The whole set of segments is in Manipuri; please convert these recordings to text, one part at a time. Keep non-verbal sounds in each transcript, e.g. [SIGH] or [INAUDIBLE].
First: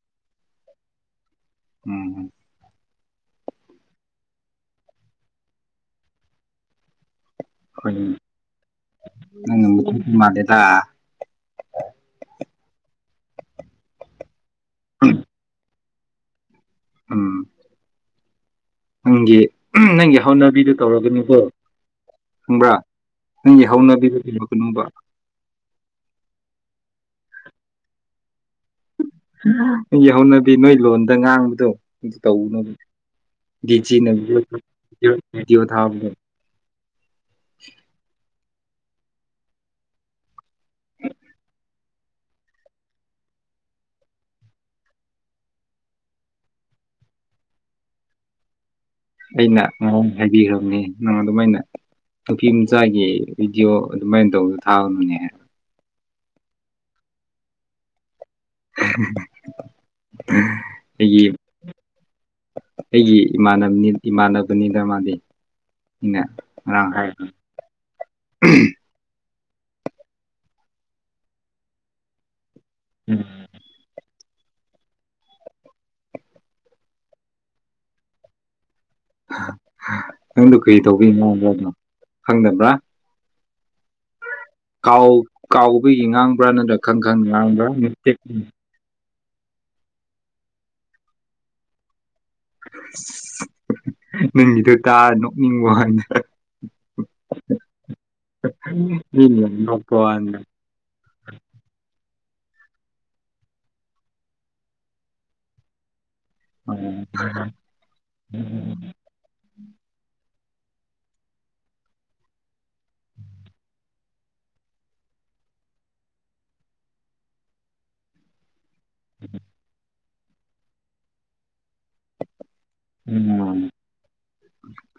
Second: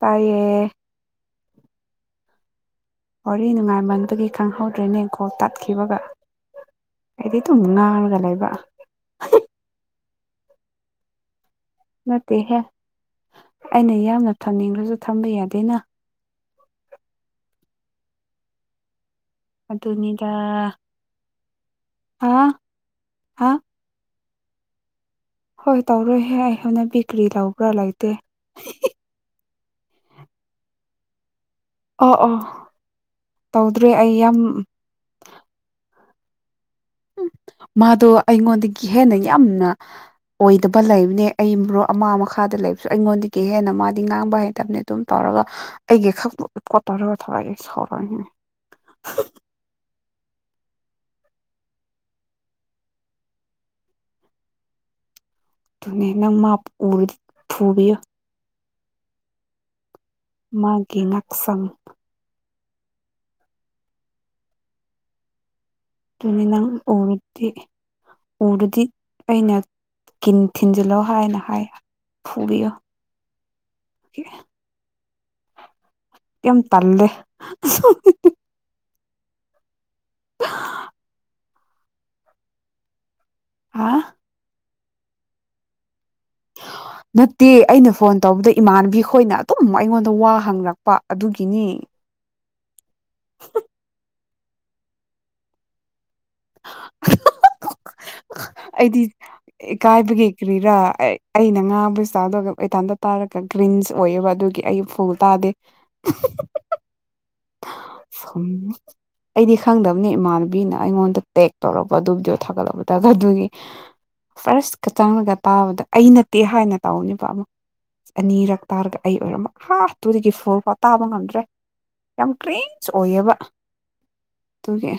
ꯇꯌꯦ ꯎꯝ ꯎꯝ ꯋꯥꯔꯤ ꯅꯨꯡꯉꯥꯏꯃꯟꯗꯒꯤ ꯈꯪꯍꯧꯗ꯭ꯔꯦꯅꯦꯈꯣꯜ ꯇꯥꯠꯈꯤꯕꯒ ꯑꯩꯗꯤ ꯑꯗꯨꯝ ꯍꯣꯏꯅꯦ ꯉꯥꯡꯔꯒ ꯂꯩꯕ ꯃꯥꯗꯦꯗ ꯅꯠꯇꯦꯍꯦ ꯑꯩꯅ ꯌꯥꯝꯅ ꯊꯝꯅꯤꯡꯂꯁꯨ ꯊꯝꯕ ꯌꯥꯗꯦꯅ ꯎꯝ ꯅꯪꯒꯤ ꯅꯪꯒꯤ ꯑꯗꯨꯅꯤꯗ ꯍꯧꯠꯅꯕꯤꯗꯨꯣ ꯇꯧꯔꯒꯅꯤꯀꯣ ꯑꯥ ꯈꯪꯕ꯭ꯔꯥ ꯑꯥ ꯅꯪꯒꯤ ꯍꯧꯅꯕꯤꯕꯔꯣ ꯀꯩꯅꯣꯕ꯭ꯔ ꯍꯣꯏ ꯇꯧꯔꯣꯏꯍꯦ ꯑꯩꯍꯣꯟꯅ ꯕꯤꯀ꯭ꯔꯤ ꯇꯧꯕ꯭ꯔꯥ ꯂꯩꯇꯦ ꯒꯤ ꯍꯧꯅꯗꯤ ꯅꯣꯏ ꯂꯣꯟꯗ ꯉꯥꯡꯕ ꯑꯗꯣ ꯑꯣ ꯑꯣ ꯇꯧꯅꯕ ꯇꯧꯗ꯭ꯔꯦ ꯗꯤꯖꯤꯅ ꯑꯩ ꯌꯥꯝ ꯚꯗꯤꯑꯣ ꯊꯥꯕꯅꯦ ꯎ ꯃꯥꯗꯣ ꯑꯩꯉꯣꯟꯗꯒꯤ ꯍꯦꯟꯅ ꯌꯥꯝꯅ ꯑꯣꯏꯗꯕ ꯂꯩꯕꯅꯦ ꯑꯩ ꯑꯃ ꯃꯈꯥꯗ ꯂꯩꯕꯁꯨ ꯑꯩꯉꯣꯟꯗꯒꯤ ꯍꯦꯟꯅ ꯃꯥꯗꯤ ꯉꯥꯡꯕ ꯍꯩꯇꯕꯅꯤ ꯑꯗꯨꯝ ꯇꯧꯔꯒ ꯑꯩꯒꯤ ꯈꯛ ꯔꯒ ꯊꯔꯒ ꯁꯧꯔ ꯑꯩꯅ ꯉ ꯍꯥꯏꯕꯤꯈ꯭ꯔꯕꯅꯤ ꯅꯪ ꯑꯗꯨꯃꯥꯏꯅ ꯅꯨꯄꯤ ꯃꯆꯥꯒꯤ ꯚꯗꯤꯑꯣ ꯑꯗꯨꯃꯥꯏꯅ ꯇꯧꯕꯗꯨ ꯊꯥꯕꯅꯨꯅꯦꯍ ꯑꯗꯨꯅꯦ ꯅꯪ ꯃꯥ ꯐꯨꯕꯤꯌꯣ [UNINTELLIGIBLE] [INAUDIBLE] ꯃꯥꯒꯤ ꯑꯩꯒꯤ ꯉꯛꯁꯪ ꯑꯩꯒꯤ ꯏꯃꯥꯟꯅꯕꯅꯤꯗ ꯃꯥꯥꯟꯜꯂꯤ ꯇꯅꯅ ꯑꯣꯗꯤ ꯑꯣꯔꯗꯤ ꯑꯩꯅ ꯀꯤꯟ ꯊꯤꯟꯖꯤꯜꯂꯣ ꯍꯥꯏꯅ ꯍꯥꯏ ꯐꯨꯕꯤꯌꯨ ꯎꯝ [UNINTELLIGIBLE] [INAUDIBLE] ꯀ ꯇꯜꯂꯦ ꯅꯪꯗꯨ ꯀꯔꯤ ꯇꯧꯕꯤ ꯃꯕ꯭ꯔꯗꯅꯣ ꯈꯪꯗꯕ꯭ꯔꯥ ꯍꯥ ꯀꯥꯎ ꯀꯥꯎꯕꯒꯤ ꯉꯥꯡꯕ꯭ꯔꯥ ꯅꯠꯇ꯭ꯔꯥ ꯈꯪ ꯈꯪ ꯉꯥꯡꯕ꯭ꯔꯥꯇꯦꯛ ꯑꯩꯈꯣꯏꯅ ꯑꯗꯨꯝ ꯑꯩꯉꯣꯟꯗ ꯋꯥ ꯍꯪꯉꯛꯄ ꯑꯗꯨꯒꯤꯅꯤ ꯅꯪꯒꯤꯗꯣ ꯇꯥ ꯅꯣꯛꯅꯤꯡ ꯋꯥꯗ ꯎ [UNINTELLIGIBLE] [INAUDIBLE] ꯑꯩꯗꯤ ꯋꯥꯅꯤꯗ ꯀꯥꯏꯕꯒꯈ꯭ꯔꯔꯤꯔꯥ ꯑꯩꯅ ꯉꯥꯕꯨꯕꯁꯤ ꯆꯥꯗ ꯑꯣꯏꯇꯥꯥꯟꯗ ꯇꯥꯔꯒ ꯒ꯭ꯔꯤꯟꯁ ꯑꯣꯏꯌꯦꯕ ꯑꯗꯨꯒꯤ ꯑꯩ ꯐꯨꯜ ꯇꯥꯗꯦ ꯁꯨꯝ ꯑꯩꯗꯤ ꯈꯪꯗꯕꯅꯤ ꯏꯃꯥꯅꯕ ꯅ ꯑꯩꯉꯣꯟꯗ ꯇꯦꯛ ꯇꯧꯔꯛꯄ ꯑꯗꯨꯕꯨꯗꯣ ꯊꯥꯒꯠꯂꯛꯄ ꯇ ꯑꯗꯨꯒꯤ ꯐꯥꯔꯁꯀ ꯆꯪꯉꯒ ꯇꯥꯕꯗ ꯑꯩ ꯅꯠꯇꯦ ꯍꯥꯏꯅ ꯇꯧꯅꯦꯕ ꯑꯃꯨꯛ ꯑꯅꯤꯔꯛ ꯇꯥꯔꯒ ꯑꯩ ꯑꯣꯏꯔꯝ ꯍꯥꯐꯇꯨꯗꯒꯤ ꯐꯣꯔ ꯐꯥꯎ ꯇꯥꯕ ꯉꯝꯗ꯭ꯔꯦ ꯌꯥꯝ ꯀ꯭ꯔꯤꯟꯁ ꯑꯣꯏꯌꯦꯕ ꯎꯝ ꯑꯗꯨꯒꯤ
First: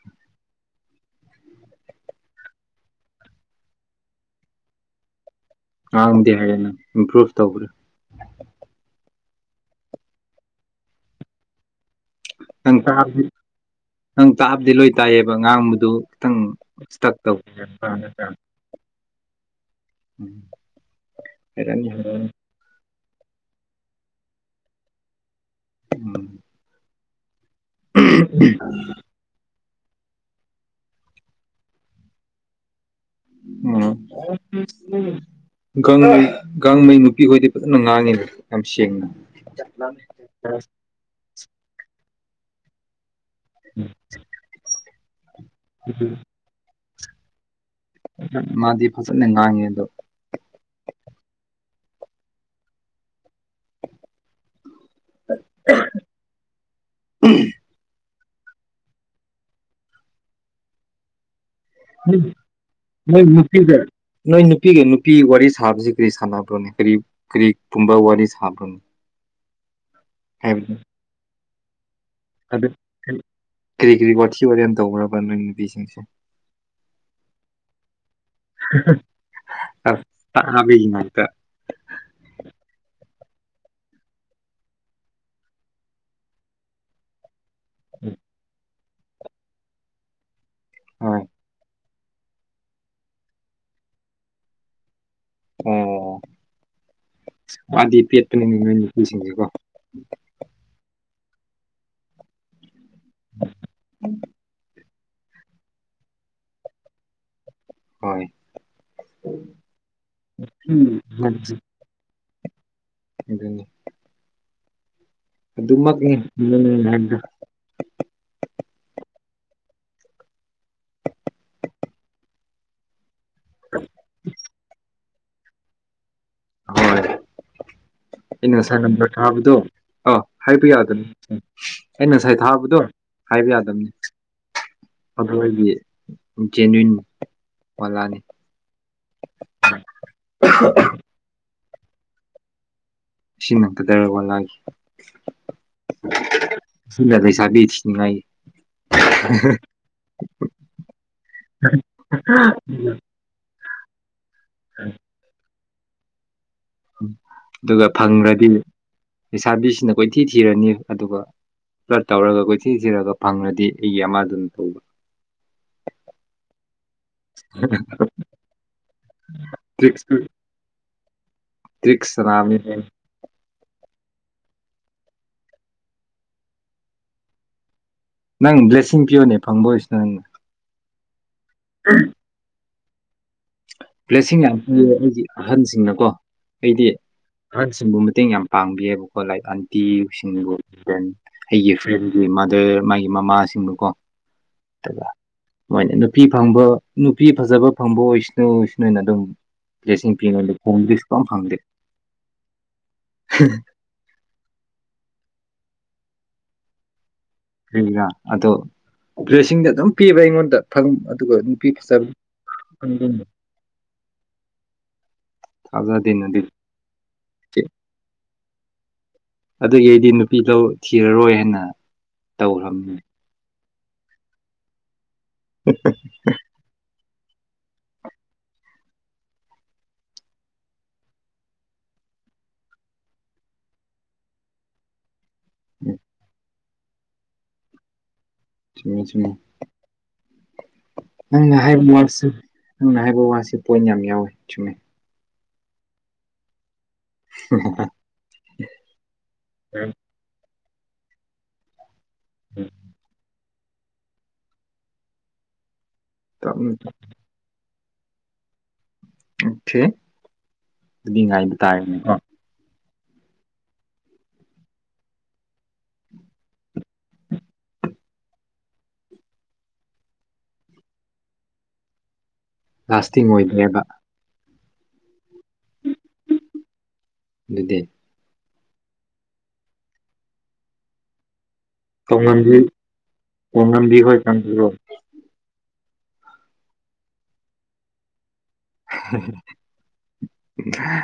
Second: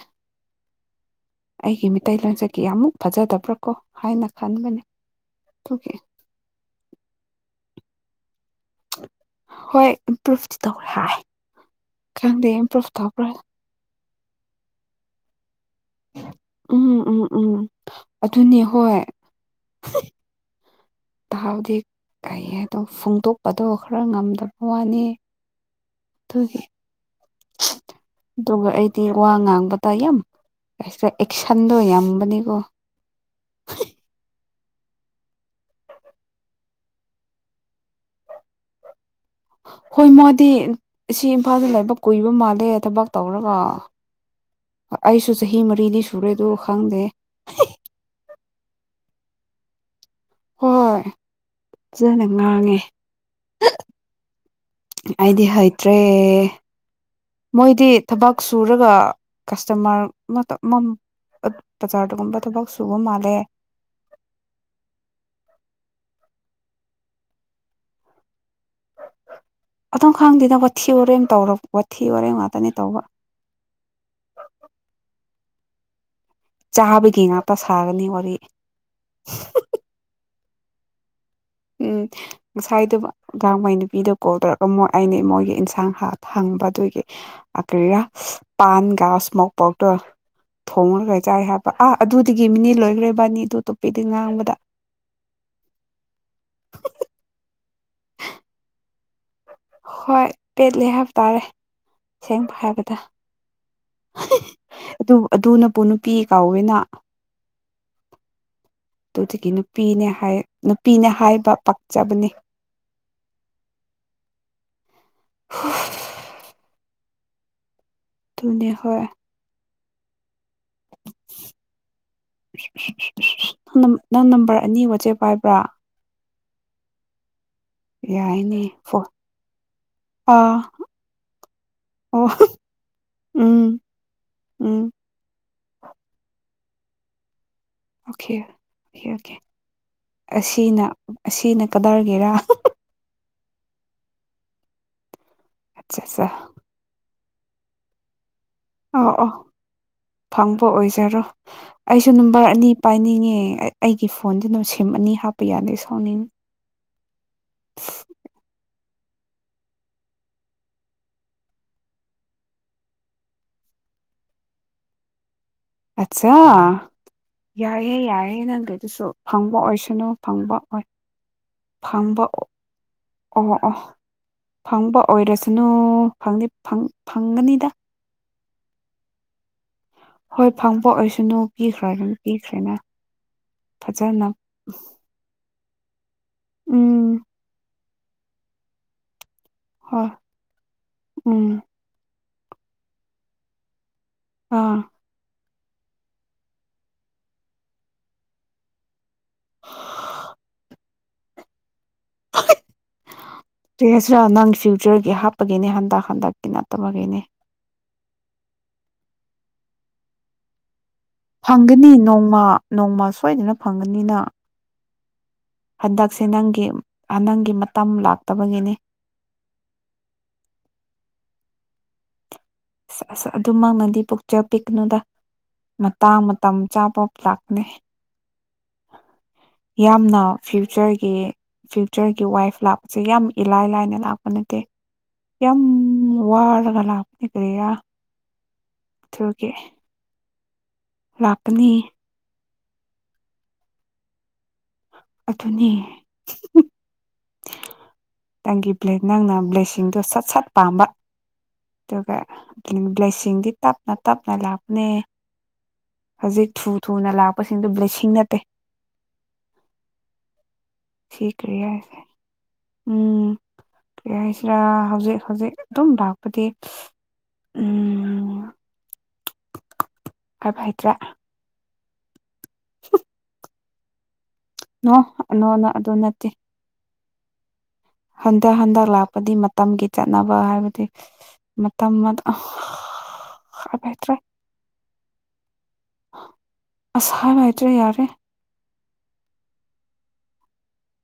ꯑꯩꯒꯤ ꯃꯤꯇꯩ ꯂꯂꯣꯟꯆꯀꯤ ꯑꯃꯃꯨꯛ ꯐꯖꯗꯕ꯭ꯔꯥꯀꯣ ꯍꯥꯏꯅ ꯈꯟꯕꯅꯦ ꯑꯗꯨꯒꯤ ꯍꯥꯡꯗꯤ ꯍꯥꯏꯌꯦꯦ ꯏꯝꯄ꯭ꯔꯨꯚ ꯇꯧꯈ꯭ꯔꯦ ꯍꯣꯏ ꯏꯝꯄ꯭ꯔꯨꯚꯇꯤ ꯇꯧꯔꯦ ꯍꯥꯏ ꯈꯪꯗꯦ ꯏꯝꯄ꯭ꯔꯨꯚ ꯅꯪꯥꯗꯤ ꯇꯧꯕ꯭ꯔꯥ ꯅꯪ ꯇꯥꯕꯗꯤ ꯂꯣꯏ ꯇꯥꯏꯌꯦꯕ ꯑꯥꯡꯕꯗꯤ ꯑꯗꯨ ꯈꯤꯇꯪ ꯎꯝ ꯏꯁꯇꯛ ꯎꯝ ꯇꯧꯋ ꯎꯝ ꯑꯗꯨꯅꯤ ꯍꯣꯏ ꯎꯝ ꯇꯍꯥꯎꯗꯤ ꯍꯩꯔꯅꯤ ꯍꯩꯔꯅꯤ ꯀꯩ ꯍꯥꯏꯗꯣ ꯐꯣꯡꯗꯣꯛꯄꯗꯣ ꯈꯔ ꯉꯝꯗꯕ ꯋꯥꯅꯤ ꯎꯝ ꯊꯦ ꯑꯗꯨꯒ ꯑꯩꯗꯤ ꯋꯥ ꯉꯥꯡꯕ ꯇ ꯌꯥꯝ ꯑꯦꯁꯟꯗꯣ ꯌꯥꯕꯅꯤꯀꯣ ꯎꯝ ꯒꯥꯡꯉꯩ ꯒꯥꯡꯉꯩ ꯅꯨꯄꯤꯈꯣꯏꯗꯤ ꯐꯖꯅ ꯉꯥꯡꯉꯤꯗ ꯌꯥꯝ ꯁꯦꯡꯅ ꯍꯣꯏ ꯃꯥꯗꯤ ꯁꯤ ꯏꯝꯐꯥꯜꯗ ꯂꯥꯏꯕꯛ ꯀꯨꯏꯕ ꯃꯥꯜꯂꯦ ꯊꯕꯛ ꯇꯧꯔꯒ ꯑꯩꯁꯨ ꯆꯍꯤ ꯃꯔꯤꯗꯤ ꯁꯨꯔꯦ ꯑꯗꯨ ꯈꯪꯗꯦ ꯃꯥꯗꯤ ꯐꯖꯅ ꯉꯥꯡꯉꯦ ꯑꯗꯣ ꯍꯣꯏ ꯐꯖꯅ ꯉꯥꯡꯉꯦ ꯑꯩꯗꯤ ꯍꯩꯇ꯭ꯔꯦ ꯃꯣꯏꯗꯤ ꯊꯕꯛ ꯁꯨꯔꯒ ꯀꯁꯇꯃꯔ ꯑꯃ ꯅꯣꯏ ꯅꯨꯄꯤꯒ ꯅꯣꯏ ꯅꯨꯄꯤꯒ ꯅꯨꯄꯤ ꯋꯥꯔꯤ ꯁꯥꯕꯁꯤ ꯀꯔꯤ ꯁꯥꯟꯅꯕ ꯀꯔꯤ ꯀꯔꯤꯒꯨꯝꯕ ꯋꯥꯔꯤ ꯁꯥꯕ꯭ꯔꯣꯅꯤ ꯑꯗꯨꯝ ꯈꯪꯗꯦ ꯅ ꯋꯥ ꯊꯤꯕꯣꯔꯦꯅ ꯇꯧꯔꯕ ꯑꯗꯨ ꯀꯔꯤ ꯀꯔꯤ ꯋꯥꯊꯤ ꯋꯥ ꯌꯥꯝ ꯇꯧꯈ꯭ꯔꯕ ꯅꯣꯏ ꯅꯨꯄꯤꯁꯤꯡꯁꯦ ꯆꯥꯕꯒꯤ ꯉꯥꯛꯇ ꯁꯥꯒꯅꯤ ꯋꯥꯔꯤ ꯇꯥꯕ ꯉꯛꯇ ꯉꯁꯥꯏꯗꯨ ꯑꯉꯥꯡ ꯃꯩ ꯅꯨꯄꯤꯗ ꯀꯣꯜ ꯇꯧꯔꯒ ꯃꯣꯏ ꯑꯩꯅ ꯃꯣꯏꯒꯤ ꯏꯟꯁꯥꯡ ꯍꯥ ꯊꯪꯕ ꯑꯗꯨꯒꯤ ꯀ ꯀꯔꯤꯒ ꯄꯥꯟꯒ ꯏꯁꯃꯣꯛ ꯄꯥꯎꯗꯔ ꯊꯣꯡꯉꯒ ꯍꯣꯏ ꯆꯥꯏ ꯍꯥꯏꯕ ꯑꯥ ꯑꯗꯨꯗꯒꯤ ꯃꯤꯅꯤ ꯂꯣꯏꯈ꯭ꯔꯦ ꯕꯥꯅꯤ ꯑꯗꯨ ꯑꯇꯣꯞꯄꯗꯤ ꯉꯥꯡꯕꯗ ꯑꯣ ꯃꯥꯗꯤ ꯄꯦꯠꯄꯅꯤ ꯃꯣꯏ ꯅꯨꯄꯤꯁꯤꯡꯁꯦꯀꯣ ꯍꯣꯏ ꯄꯦꯠꯂꯦ ꯍꯥꯏꯕ ꯇꯥꯔꯦ ꯁꯦꯡꯕ ꯍꯥꯏꯕꯗ ꯎꯝ ꯑꯗꯨ ꯑꯗꯨ ꯅꯄ ꯅꯨꯄꯤ ꯀꯥꯎꯋꯦꯅ ꯍꯣꯏ ꯑꯗꯨꯗꯒꯤ ꯅꯨꯄꯤꯅꯦ ꯎꯝ ꯅꯨꯄꯤꯅꯦ ꯍꯥꯏꯕ ꯄꯥꯛꯆꯕꯅꯤ ꯑꯗꯨꯅꯤ ꯑꯗꯨꯃꯛꯅꯤꯗ ꯑꯗꯨꯅꯤ ꯍ ꯅꯪ ꯅꯝꯕꯔ ꯑꯅꯤ ꯋꯥꯆꯦꯞ ꯄꯥꯏꯕ꯭ꯔ ꯍꯣꯏ ꯌꯥꯏꯅꯦ ꯏꯩꯅ ꯐꯣ ꯁꯅꯝꯕ꯭ꯔꯥꯎꯗꯨꯣ ꯑ ꯑꯥ ꯍꯥꯏꯕ ꯌꯥꯗꯕꯅꯤ ꯎ ꯑ ꯑꯣ ꯉꯁꯥꯏ ꯊꯥꯕꯗꯣ ꯍꯥꯏꯕ ꯎꯝ ꯌꯥꯗꯕꯅꯤ ꯎꯝ ꯑꯗꯨꯒꯤ ꯖꯦꯅꯋꯟ ꯑꯣꯦ ꯑꯣꯦ ꯑꯣꯀꯦ ꯑꯁꯤꯅ ꯑꯁꯤꯅ ꯀꯗꯥꯔꯒꯦꯔꯥ ꯁꯤ ꯅꯇꯗꯔꯕꯅ ꯑꯆꯥ ꯑꯆꯥ ꯗꯕꯤ ꯊꯤꯡꯉꯥꯏ ꯑ ꯑ ꯐꯪꯕ ꯑꯣꯏꯖꯔꯣ ꯑꯩꯁꯨ ꯅꯝꯕꯔ ꯑꯅꯤ ꯄꯥꯏꯅꯤꯡꯉꯦ ꯑꯩꯒꯤ ꯐꯣꯟꯁꯤꯅ ꯁꯤꯝ ꯑꯅꯤ ꯍꯥꯞꯄ ꯌꯥꯗꯦ ꯁꯥꯎꯅꯤꯡ ꯑꯗꯨꯒ ꯐꯪꯈ꯭ꯔꯗꯤ ꯂꯩꯁꯥꯕꯤꯁꯤꯅ ꯀꯣꯏꯊꯤ ꯊꯤꯔꯅꯤ ꯑꯗꯨꯒ ꯄꯨꯂꯠ ꯇꯧꯔꯒ ꯀꯣꯏꯊꯤꯟꯁꯤꯔꯒ ꯐꯪꯂꯗꯤ ꯑꯩꯒꯤ ꯑꯃꯗꯨꯅ ꯇꯧꯕ ꯑꯆꯥ ꯌꯥꯏꯑꯦ ꯌꯥꯏꯌꯦꯦ ꯅꯪ ꯀꯩꯗꯨꯁꯨ ꯐꯪꯕ ꯑꯣꯏꯁꯅꯨ ꯇ꯭ꯔꯤꯛꯁ ꯐꯪꯕ ꯑꯣꯏ ꯇ꯭ꯔꯤꯛꯁ ꯐꯝꯕ ꯁꯥꯟꯅꯕꯅꯤ ꯑꯣ ꯑꯣ ꯐꯪꯕ ꯑꯣꯏꯔꯁꯅꯨ ꯐꯪꯒꯅꯤꯗ ꯅꯪ ꯕ꯭ꯂꯦꯁꯤꯡ ꯄꯣꯅꯦ ꯐꯪꯕꯣꯣꯏ ꯏꯁꯅ ꯍꯣꯏ ꯐꯪꯕ ꯑꯣꯏꯁꯅꯨ ꯄꯤꯈ꯭ꯔꯣ ꯑꯗꯨꯝ ꯄꯤꯈ꯭ꯔꯦꯅ ꯐꯖꯅ ꯄ꯭ꯂꯦꯁꯁꯤꯡ ꯌꯥꯝ ꯄ ꯑꯩꯒꯤ ꯑꯍꯟꯁꯤꯡꯅꯀꯣ ꯑꯩꯗꯤ ꯎꯝ ꯑꯍꯟꯁꯤꯡ ꯁꯨꯝꯕ ꯃꯇꯦꯡ ꯌꯥꯝ ꯄꯥꯡꯕꯤꯌꯦꯕꯀꯣ ꯂꯥꯏꯛ ꯍꯣꯏ ꯑꯟꯇꯤꯁꯤꯡꯕꯨ ꯐꯦꯟ ꯎꯝ ꯑꯩꯒꯤ ꯐ꯭ꯔꯦꯟ ꯃꯥꯗꯦ ꯃꯥꯒꯤ ꯃꯃꯥꯁꯤꯡꯗꯨꯀꯣ ꯑꯥ ꯃꯣꯏꯅꯦ ꯅꯨꯄꯤ ꯐꯪꯕ ꯅꯨꯄꯤ ꯐꯖꯕ ꯐꯪꯕ ꯑꯣꯏꯁꯅꯨ ꯁꯅꯨꯅ ꯑꯗꯨꯝ ꯁꯤꯡ ꯄꯤꯉꯗ ꯍꯣꯡꯗꯩꯁꯨ ꯀ ꯐꯪꯗꯦ ꯁꯁꯤꯔ ꯅꯪ ꯐ꯭ꯌꯨꯆꯔꯒꯤ ꯍꯥꯞꯄꯒꯤꯅꯦ ꯍꯟꯗꯛ ꯍꯟꯗꯛ ꯇ ꯅꯠꯇꯕꯒꯅꯦ ꯔ ꯑꯗꯣ ꯄ꯭ꯔꯦꯁꯤꯡꯗ ꯑꯗꯨꯝ ꯄꯤꯕ꯭ꯔꯥ ꯑꯩꯉꯣꯟꯗ ꯐꯝ ꯑꯗꯨꯒ ꯅꯨꯄꯤ ꯐꯪꯒꯅꯤ ꯐꯆꯥꯔ ꯅꯣꯡꯃ ꯅꯣꯡꯃ ꯁꯣꯏꯗꯅ ꯐꯪꯒꯅꯤꯅ ꯍꯟꯗꯛꯁꯦ ꯅꯪꯒꯤ ꯅꯪꯒꯤ ꯃꯇꯝ ꯂꯥꯛꯇꯕꯒꯤꯅꯤ ꯑꯗꯨꯒꯤ ꯑꯩꯗꯤ ꯅꯨꯄꯤ ꯂꯧ ꯊꯤꯔꯔꯣꯏ ꯍꯥꯏꯅ ꯇꯧꯈ꯭ꯔꯕꯅꯤ ꯑꯁ ꯑꯁ ꯑꯗꯨꯃꯛꯅꯗꯤ ꯄꯣꯛꯆ ꯄꯤꯛꯅꯨꯗ ꯃꯇꯥꯡ ꯃꯇꯝ ꯆꯥꯕ ꯂꯥꯛꯅꯦ [UNINTELLIGIBLE] ꯌꯥꯝꯅ ꯐ꯭ꯌꯨꯆꯔꯒꯤ ꯐ꯭ꯌꯨꯆꯔꯒꯤ ꯋꯥꯏꯐ ꯂꯥꯛꯄꯁꯦ ꯌꯥꯝ ꯏꯂꯥꯏ ꯂꯥꯏꯅ ꯂꯥꯛꯄ ꯅꯠꯇꯦ ꯎꯝ ꯍꯔꯒꯂꯞ ꯅꯤ ꯀ꯭ꯔꯌꯥ ꯁꯤ ꯊꯉ ꯅꯪꯅ ꯂꯥꯛꯀꯅꯤ ꯍꯥꯏꯕ ꯋꯥꯁꯤ ꯅꯪꯅ ꯍꯥꯏꯕ ꯋꯥꯁꯤꯦ ꯄꯣꯏꯟ ꯌꯥꯝ ꯌꯥꯎꯋꯦ ꯆꯨꯝ ꯑꯗꯨꯅꯤ ꯅꯪꯒꯤ ꯅꯪꯅ ꯕ꯭ꯂꯦꯁꯤꯡꯗꯨꯣ ꯁꯠ ꯁꯠ ꯄꯥꯝꯕ ꯑꯗꯨꯒ ꯑꯗꯨ ꯕ꯭ꯂꯦꯁꯤꯡꯗꯤ ꯇꯞꯅ ꯇꯞꯅ ꯂꯥꯛꯄꯅꯦ ꯍꯧꯖꯤꯛ ꯊꯨ ꯊꯨꯅ ꯂꯥꯛꯄꯁꯤꯡꯗꯨ ꯕ꯭ꯂꯤꯁꯤꯡ ꯅꯠꯇꯦ ꯁꯤ ꯑꯣꯦꯉꯥꯏ ꯀꯔꯤ ꯇꯥꯔꯅꯤ ꯍꯥꯏꯁꯦ ꯎꯝ ꯀꯔꯤ ꯍꯥꯏꯁꯤꯔꯥ ꯍꯧꯖꯤꯛ ꯍꯧꯖꯤꯛ ꯑꯗꯨꯝ ꯂꯥꯛꯄꯗꯤ ꯎꯝ [UNINTELLIGIBLE] ꯀꯥꯏꯚꯥꯏꯇ꯭ꯔꯥ ꯂꯥꯁꯇꯤꯡ ꯑꯣꯏꯗ꯭ꯔꯦꯕ ꯅ ꯅꯣꯅ ꯑꯗꯨ ꯅꯠꯇꯦ ꯑꯗꯨꯗꯤ ꯍꯟꯗꯛ ꯍꯟꯗꯛ ꯂꯥꯛꯄꯗꯤ ꯃꯇꯝꯒꯤ ꯆꯠꯅꯕ ꯍꯥꯏꯕꯗꯤ ꯃꯇꯝ ꯇꯣꯉꯝꯕꯤ ꯇꯣꯉꯝꯕꯤ ꯑꯕꯠꯇ꯭ꯔꯦ ꯍꯣꯏ ꯀꯥꯡꯕꯨꯔꯣ ꯑꯁꯍꯥꯏ ꯏꯇꯔꯦ ꯌꯥꯔꯦ ꯍ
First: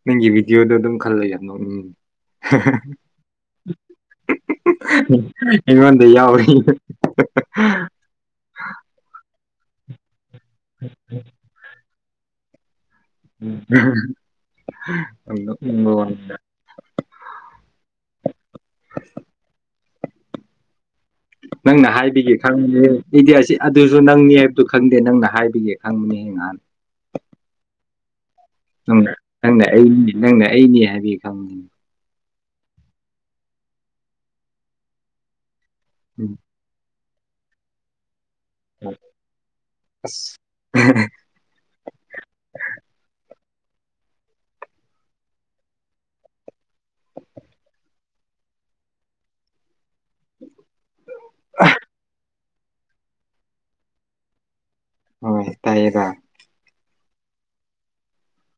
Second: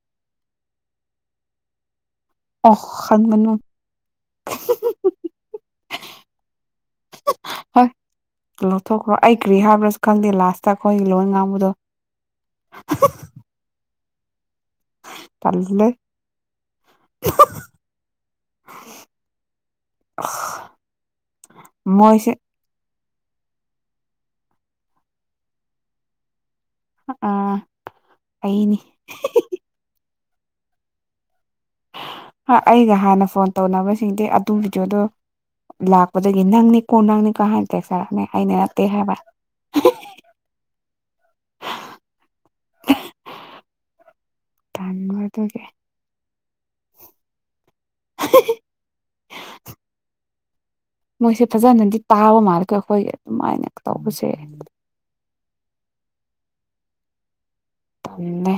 ꯎ ꯅꯪꯒꯤ ꯚꯤꯗꯤꯑꯣꯗ ꯑꯗꯨꯝ ꯈꯜꯂꯒꯅꯣ ꯎꯝ ꯑꯣꯐ ꯈꯪꯒꯅꯨ ꯑꯩꯉꯣꯟꯗ ꯌꯥꯎꯔꯤ ꯍꯣꯏ ꯂꯧꯊꯣꯛꯈ꯭ꯔꯣ ꯑꯩ ꯀ꯭ꯔꯤ ꯍꯥꯏꯕ꯭ꯔꯥꯁꯨ ꯈꯪꯗꯦ ꯂꯥꯁꯇ ꯑꯩꯈꯣꯏꯒꯤ ꯂꯣꯏ ꯉꯥꯡꯕꯗꯣ ꯎꯝ ꯇꯜꯂꯦ ꯃꯟꯕ ꯋꯥ ꯐ ꯑ ꯅꯪꯅ ꯍꯥꯏꯕꯤꯒꯦ ꯈꯪꯉꯦ ꯏꯗꯤ ꯑꯁꯤ ꯑꯗꯨꯁꯨ ꯅꯪꯅꯤ ꯍꯥꯏꯕꯗꯨꯣ ꯈꯪꯗꯦ ꯅꯪꯅ ꯍꯥꯏꯕꯒꯦ ꯈꯪꯕꯅꯦꯍ ꯉꯍꯥꯟ ꯑꯥ ꯑꯩꯅꯤ ꯅꯪ ꯅꯪꯅ ꯑꯩꯅꯤ ꯅꯪꯅ ꯑꯩꯅꯤ ꯍꯥꯏꯗꯤ ꯈꯪꯅꯤꯡꯤ ꯑꯩꯒ ꯍꯥꯟꯅ ꯐꯣꯟ ꯇꯧꯅꯕꯁꯤꯡꯗꯤ ꯑꯗꯨꯒꯤꯗꯨꯗꯣ ꯎꯝ ꯂꯥꯛꯄꯗꯒꯤ ꯅꯪꯅꯤ ꯀꯣꯟ ꯅꯪꯅꯤ ꯀꯍꯥꯟ ꯇ ꯆꯔꯅꯦ ꯍꯥꯏꯅꯦꯔꯠꯇꯦ ꯍꯥꯏꯕ ꯑꯁ [UNINTELLIGIBLE] ꯀꯥꯟꯃꯔꯗ ꯀꯦ [UNINTELLIGIBLE] ꯃꯣꯏꯁꯦ ꯐꯖꯅꯗꯤ ꯇꯥꯕ ꯃꯥꯜꯂꯀꯦ ꯑꯩꯈꯣꯏꯒꯤ ꯑꯗꯨꯃꯥꯏꯅ ꯇꯧꯕꯁꯦ ꯍꯣꯏ ꯇꯥꯏꯌꯦꯒ ꯑꯃꯦ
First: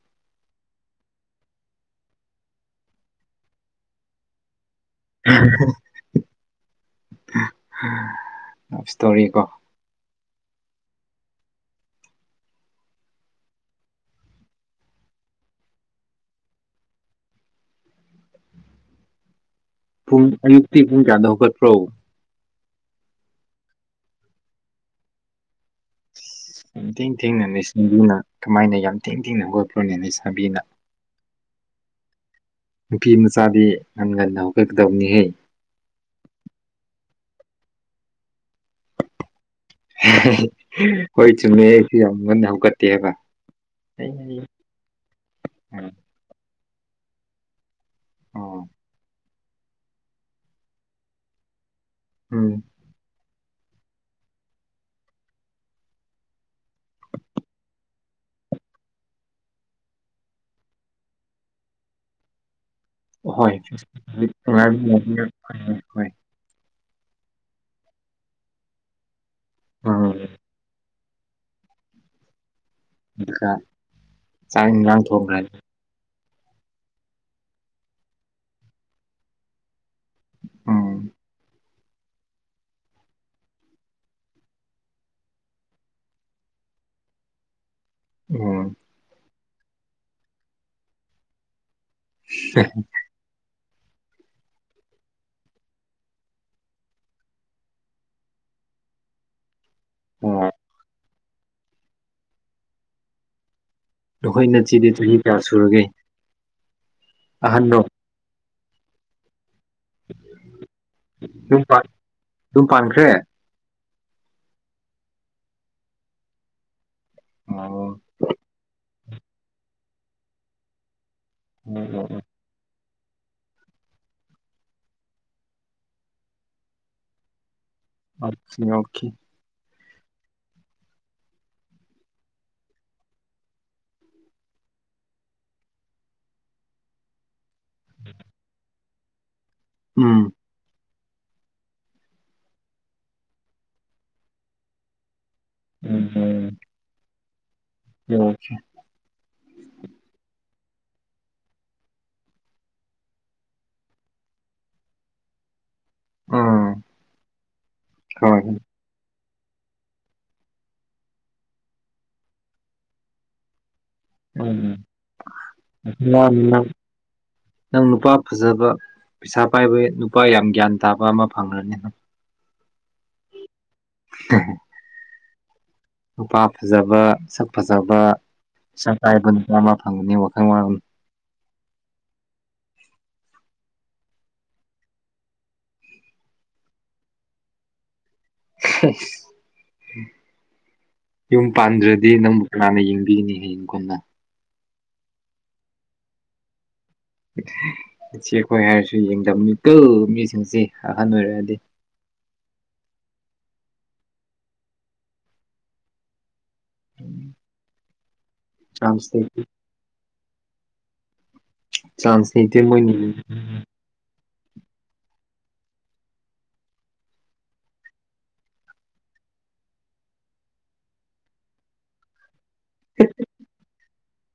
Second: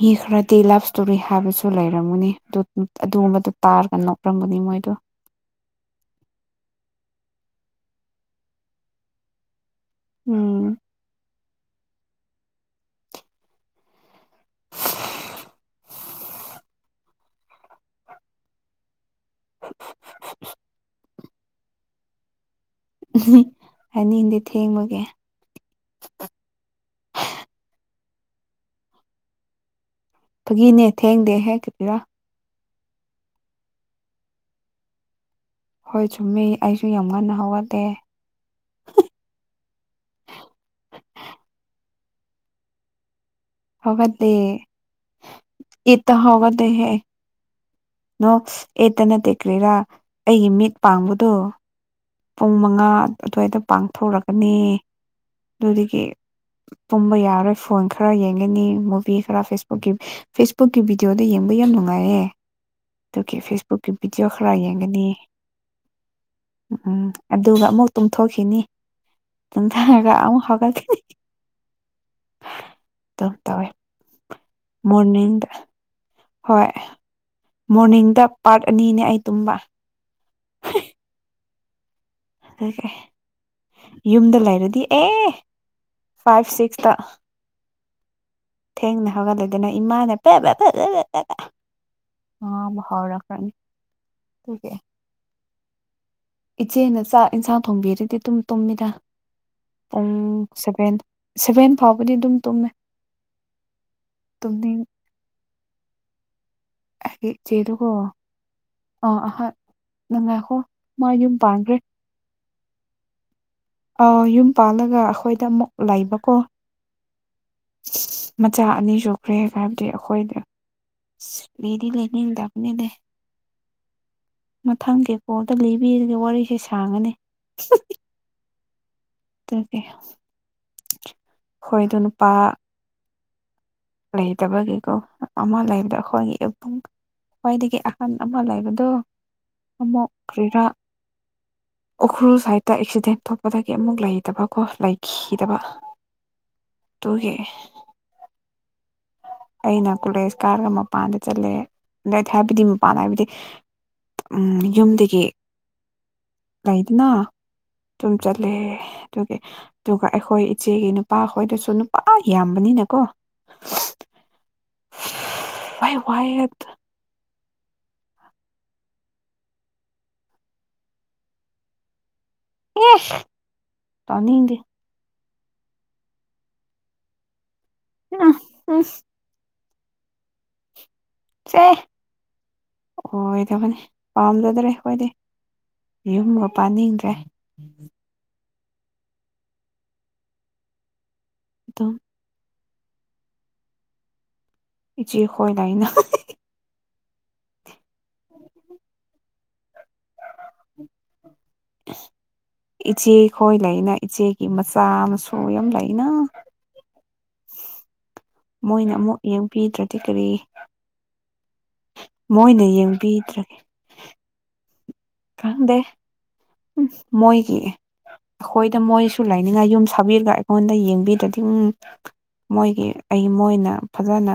ꯃꯤ ꯈꯔꯗꯤ ꯂꯞ ꯏꯁꯇꯣꯔꯤ ꯍꯥꯏꯕꯁꯨ ꯂꯩꯔꯝꯒꯨꯅꯤ ꯑꯗꯨ ꯑꯗꯨꯒꯨꯝꯕꯗꯨ ꯇꯥꯔꯒ ꯅꯣꯛꯂꯝꯝꯒꯅꯤ ꯃꯣꯏꯗꯣ [UNINTELLIGIBLE] ꯂꯞ ꯏꯁꯇꯣꯔꯤ ꯀꯣ ꯎꯝ [UNINTELLIGIBLE] ꯄꯨꯡ ꯑꯌꯨꯛꯇꯤ ꯄꯨꯡ ꯀꯌꯥꯗ ꯍꯧꯒꯠꯈ꯭ꯔꯣ ꯎ ꯍꯥꯏꯅꯤꯗꯤ ꯊꯦꯡꯃꯒꯦ ꯌꯥꯝ ꯊꯦꯡ ꯊꯦꯡꯅ ꯅꯤꯡꯁꯤꯡꯗꯨꯅ ꯀꯃꯥꯏꯅ ꯌꯥꯝ ꯊꯦꯡ ꯊꯦꯡꯅ ꯍꯕ ꯐꯥꯒꯤꯅꯦ ꯊꯦꯡꯗꯦ ꯍꯦꯛꯛꯇꯗꯔꯥ ꯅꯨꯄꯤ ꯃꯆꯥꯗꯤ ꯉꯟ ꯉꯟꯅ ꯍꯧꯒꯠꯀꯗꯕꯅꯤꯍꯩ ꯍꯗ ꯍꯣꯏ ꯆꯨꯝꯃꯤ ꯑꯩꯁꯨ ꯌꯥꯝ ꯉꯟꯅ ꯍꯧꯒꯠꯇꯦ ꯍꯥꯏꯕ ꯍꯒꯗꯦ ꯏꯠꯇ ꯍꯒꯗꯦꯦ ꯅꯣ ꯑꯣ ꯑꯦꯇ ꯅ ꯇꯦꯀ꯭ꯦꯔꯥ ꯑꯩꯒꯤ ꯃꯤꯠ ꯄꯥꯡꯕꯗꯨꯣ ꯄꯨꯡ ꯎꯝ ꯃꯉꯥ ꯑꯗꯨꯋꯥꯏꯗ ꯄꯥꯡꯊꯣꯛꯣꯔꯒꯅꯤ ꯑꯗꯨꯗꯒꯤ ꯄꯨꯝꯕ ꯌꯥꯔꯣꯏ ꯐꯣꯟ ꯈꯔ ꯌꯦꯡꯒꯅꯤ ꯃꯨꯚꯤ ꯈꯔ ꯐꯦꯁꯕꯨꯛꯀꯤ ꯐꯦꯁꯕꯨꯛꯀꯤ ꯚꯤꯗꯤꯑꯣꯗ ꯌꯦꯡ ꯕꯨ ꯌꯥꯝ ꯅꯨꯡꯉꯥꯏꯔꯦ ꯑꯗꯨꯒꯤ ꯍꯣꯏ ꯐꯦꯁꯕꯨꯛꯀꯤ ꯚꯤꯗꯤꯑꯣ ꯈꯔ ꯌꯦꯡꯒꯅꯤ ꯍꯣꯏ ꯎꯝ ꯎꯝ ꯑꯗꯨꯒ ꯑꯃꯨꯛ ꯇꯨꯝꯊꯣꯛꯈꯤꯅꯤ ꯇꯨꯝꯊꯑꯒ ꯎꯝ ꯑꯃꯨꯛ ꯍꯧꯒꯠꯈꯤꯅꯤ ꯇ ꯑꯗꯨꯒ ꯇꯋꯦ ꯆꯥꯛ ꯏꯟꯖꯥꯡ ꯊꯣꯡꯈ꯭ꯔꯅꯤ ꯍꯣꯏ ꯃꯣꯔꯅꯤꯡꯗ ꯄꯥꯔꯠ ꯑꯅꯤꯅꯦ ꯑꯩ ꯇꯨꯝꯕ ꯑ ꯑꯗꯨꯀꯦ ꯌꯨꯝꯗ ꯂꯩꯔꯗꯤ ꯑꯦ ꯐꯥꯏꯚ ꯁꯤꯛꯁꯇ ꯎꯝ ꯊꯦꯡꯅꯦ ꯍꯒꯂꯗꯦꯅ ꯏꯃꯥꯅꯦ ꯑ ꯍꯥꯎꯔ ꯀ ꯊ ꯀ ꯏꯆꯦꯅ ꯆꯥꯛ ꯏꯟꯁꯥꯡ ꯊꯣꯡꯕꯤꯔꯗꯤ ꯑꯗꯨꯨꯝ ꯇꯨꯝꯃꯤꯗ ꯄꯨꯡ ꯑꯣ ꯁꯚꯦꯟ ꯁꯚꯦꯟ ꯐꯥꯎꯕꯗꯤ ꯑꯗꯨꯝ ꯇꯨꯝꯃꯦ ꯅꯈꯣꯏ ꯇꯨꯝꯅꯤꯡ ꯅꯆꯤꯗꯤ ꯆꯍꯤꯨ ꯀꯌꯥ ꯁꯨꯔꯒꯦ ꯑꯍꯟꯔꯣ ꯆꯀꯣ ꯑ ꯑ ꯅꯪ ꯉꯥꯏꯈꯣ ꯃꯥ ꯌꯨꯝ ꯄꯥꯟꯈ꯭ꯔꯦ ꯑꯗꯨꯝ ꯄꯥꯟꯈ꯭ꯔꯦ ꯑꯥ ꯌꯨꯝ ꯄꯥꯜꯂꯒ ꯑꯩꯈꯣꯏꯗ ꯑꯃꯨꯛ ꯂꯩꯕꯀꯣ ꯑꯣ ꯃꯆꯥ ꯑꯅꯤ ꯁꯨꯈ꯭ꯔꯦ ꯍꯥꯏꯕꯗꯤ ꯑꯩꯈꯣꯏꯗ ꯂꯩꯔꯤ ꯑꯣꯀꯦ ꯂꯩꯅꯤꯗꯅꯦ ꯂꯩ ꯃꯊꯪ ꯀꯦꯀꯗ ꯂꯤꯕꯤꯔꯒ ꯋꯥꯔꯤꯁꯦ ꯁꯥꯡꯉꯅꯤ ꯑꯔꯅꯦ ꯑꯣꯈꯤ ꯍꯣꯏꯗꯣ ꯅꯨꯄꯥ ꯂꯩꯇꯕꯒꯤꯀꯣ ꯑꯃ ꯂꯩꯕꯗ ꯑꯩꯈꯣꯏꯒꯤꯕꯨꯡ ꯈ꯭ꯋꯥꯏꯗꯒꯤ ꯑꯍꯟ ꯑꯃ ꯂꯩꯕꯗꯣ ꯑꯃꯨꯛ ꯎꯝ ꯀꯔꯤꯔꯥꯛ ꯎꯈ꯭ꯔꯨꯜ ꯁꯥꯏꯠꯇ ꯑꯦꯛꯁꯤꯗꯦꯟ ꯊꯣꯛꯄꯗꯒꯤ ꯑꯃꯨꯛ ꯂꯩꯇꯕꯀꯣ ꯂꯩꯈꯤ ꯀꯗꯕ ꯇꯨꯡ ꯍꯦ ꯌꫭꯒꯤ ꯑꯩꯅ ꯀꯣꯂꯦꯖ ꯀꯥꯔꯒ ꯃꯄꯥꯟꯗ ꯆꯠꯂꯦ ꯑꯗ ꯍꯥꯏꯕꯗꯤ ꯃꯄꯥꯟꯗ ꯍꯥꯏꯕꯗꯤ ꯎ ꯌꯨꯝꯗꯒꯤ ꯎꯝ ꯂꯩꯗꯅ ꯁꯨꯝ ꯍꯣꯏ ꯆꯠꯂꯦ ꯑꯗꯨ ꯑꯗꯨꯒ ꯑꯩꯈꯣꯏ ꯏꯆꯦꯒꯤ ꯅꯨꯄꯥꯍꯣꯏꯗꯁꯨ ꯅꯨꯄꯥ ꯌꯥꯝꯕꯅꯤꯅꯀꯣ ꯎꯝ ꯋꯥꯏ ꯃꯥ ꯋꯥꯏ ꯅꯪ ꯅꯨꯄꯥ ꯐꯖꯕ ꯄꯩꯁꯥ ꯄꯥꯏꯕꯒꯤ ꯅꯨꯄꯥ ꯌꯥꯝ ꯒ꯭ꯌꯥꯟ ꯇꯥꯕ ꯑꯃ ꯐꯪꯂꯈꯅꯤ ꯅꯪ ꯌꯦꯁ ꯇꯅꯤꯗꯤꯦ ꯅꯨꯄꯥ ꯐꯖꯕ ꯁꯛ ꯐꯖꯕ ꯎꯝ ꯎꯝ ꯁ ꯀꯥꯏꯕꯅ ꯃꯥ ꯑꯃ ꯐꯪꯒꯅꯤ ꯋꯥꯈꯪ ꯋꯥꯜ ꯁꯦ ꯑꯣꯏꯗꯕꯅꯤ ꯄꯥꯝꯖꯗ꯭ꯔꯦ ꯍꯣꯏꯗꯤ ꯌꯨꯝꯒ ꯄꯥꯅꯤꯡꯗ꯭ꯔꯦ ꯌꯨꯝ ꯑꯗꯨꯝ ꯄꯥꯟꯗ꯭ꯔꯗꯤ ꯅꯪ ꯀꯅꯥꯅ ꯌꯦꯡꯕꯤꯒꯅꯤ ꯍꯌꯦꯡ ꯀꯣꯟꯅ ꯏꯆꯦ ꯍꯣꯏ ꯂꯏꯅ ꯏꯆꯦ ꯑꯩꯈꯣꯏ ꯍꯥꯏꯔꯁꯨ ꯌꯦꯡꯗꯝꯕꯅꯤ ꯀꯜ ꯃꯤꯁꯤꯡꯁꯤ ꯑꯍꯟ ꯑꯣꯏꯔꯛꯑꯗꯤ ꯏꯆꯦ ꯈꯣꯏ ꯂꯩꯅ ꯏꯆꯦꯒꯤ ꯃꯆꯥ ꯃꯁꯨ ꯌꯥꯝ ꯂꯩꯅ ꯎꯝ ꯃꯣꯏꯅ ꯑꯃꯨꯛ ꯌꯦꯡꯕꯤꯗ꯭ꯔꯗꯤ ꯀꯔꯤ ꯆꯥꯟꯁ ꯂꯩꯇꯦ ꯃꯣꯏꯅ ꯃꯣꯏꯅꯤ ꯌꯦꯡꯕꯤꯗ꯭ꯔꯒꯦ ꯀꯥꯟꯗꯦ ꯎ ꯃꯣꯏꯒꯤ ꯑꯩꯈꯣꯏꯗ ꯃꯣꯏꯁꯨ ꯂꯥꯏꯅꯤꯡꯉꯥꯏ ꯌꯨꯝ ꯁꯥꯕꯤꯔꯒ ꯑꯩꯉꯣꯟꯗ ꯌꯦꯡꯕꯤꯗꯗꯤꯝ ꯃꯣꯏꯒꯤ ꯑꯩ ꯃꯣꯏꯅ ꯐꯖꯅ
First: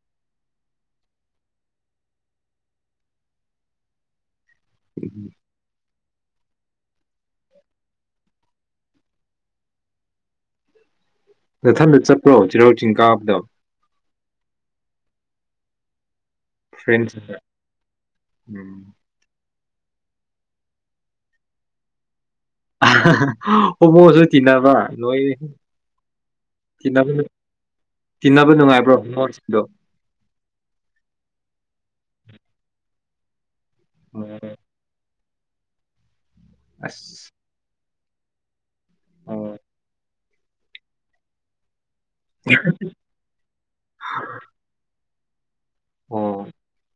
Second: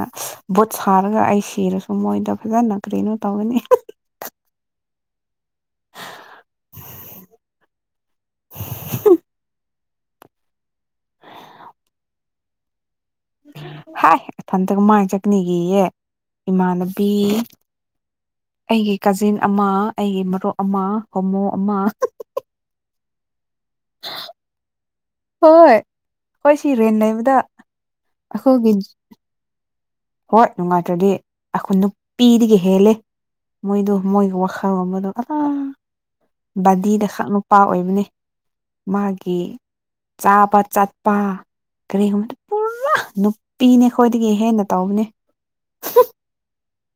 ꯕꯨꯠ ꯁꯥꯔꯒ ꯑꯩ ꯁꯤꯔꯁꯨ ꯃꯣꯏꯗ ꯐꯖꯅ ꯀꯩꯅꯣ ꯇꯧꯒꯅꯤ ꯎꯝ [INAUDIBLE] ꯅꯊꯟꯗ ꯆꯠꯄ꯭ꯔꯣ ꯆꯤꯔꯥꯎ ꯆꯤꯡ ꯀꯥꯕꯗ ꯏꯊꯟꯇꯒ ꯃꯥꯏꯅ ꯆꯠꯅꯤꯒꯤꯑ ꯏꯃꯥꯟꯅꯕꯤ ꯐ꯭ꯔꯦꯟꯁꯤꯡꯒ ꯎꯝ ꯑꯩꯒꯤ ꯀꯖꯤꯟ ꯑꯃ ꯑꯩꯒꯤ ꯃꯔꯨꯞ ꯑꯃ ꯍꯣꯃꯨ ꯑꯃ ꯎꯃꯣꯁꯨ ꯇꯤꯟꯅꯅꯕ ꯂꫭꯏ ꯍꯣꯏ ꯍꯣꯏ ꯁꯤ ꯔꯦꯟ ꯀ ꯂꯩꯕꯗ ꯇꯤꯟꯅꯕ ꯑꯩꯈꯣꯏꯒꯤ ꯅꯨꯡꯉꯥꯏꯕ꯭ꯔꯣ ꯃꯣꯁꯤꯡꯗꯣ ꯍꯣꯏ ꯅꯨꯡꯉꯥꯏꯇ꯭ꯔꯗꯤ ꯑꯩꯈꯣꯏ ꯅꯨꯄꯤꯗꯒꯤ ꯍꯦꯜꯂꯦ ꯃꯣꯏꯗꯣ ꯃꯣꯏꯒꯤ ꯑꯣ ꯋꯥꯈꯜꯂꯣꯟꯕꯗꯣ ꯑꯥ ꯕꯥꯗꯤꯗ ꯈꯛ ꯑꯁ ꯅꯨꯄꯥ ꯑꯣꯏꯕꯅꯦ ꯃꯥꯒꯤ ꯑꯣ ꯆꯥꯕ ꯆꯠꯄ ꯀꯔꯤꯒꯨꯝꯕꯗ ꯄꯨꯔꯥ ꯅꯨꯄꯤꯅꯦ ꯑꯩꯈꯣꯏꯗꯒꯤ ꯍꯦꯟꯅ ꯇꯧꯕꯅꯦ ꯑꯣ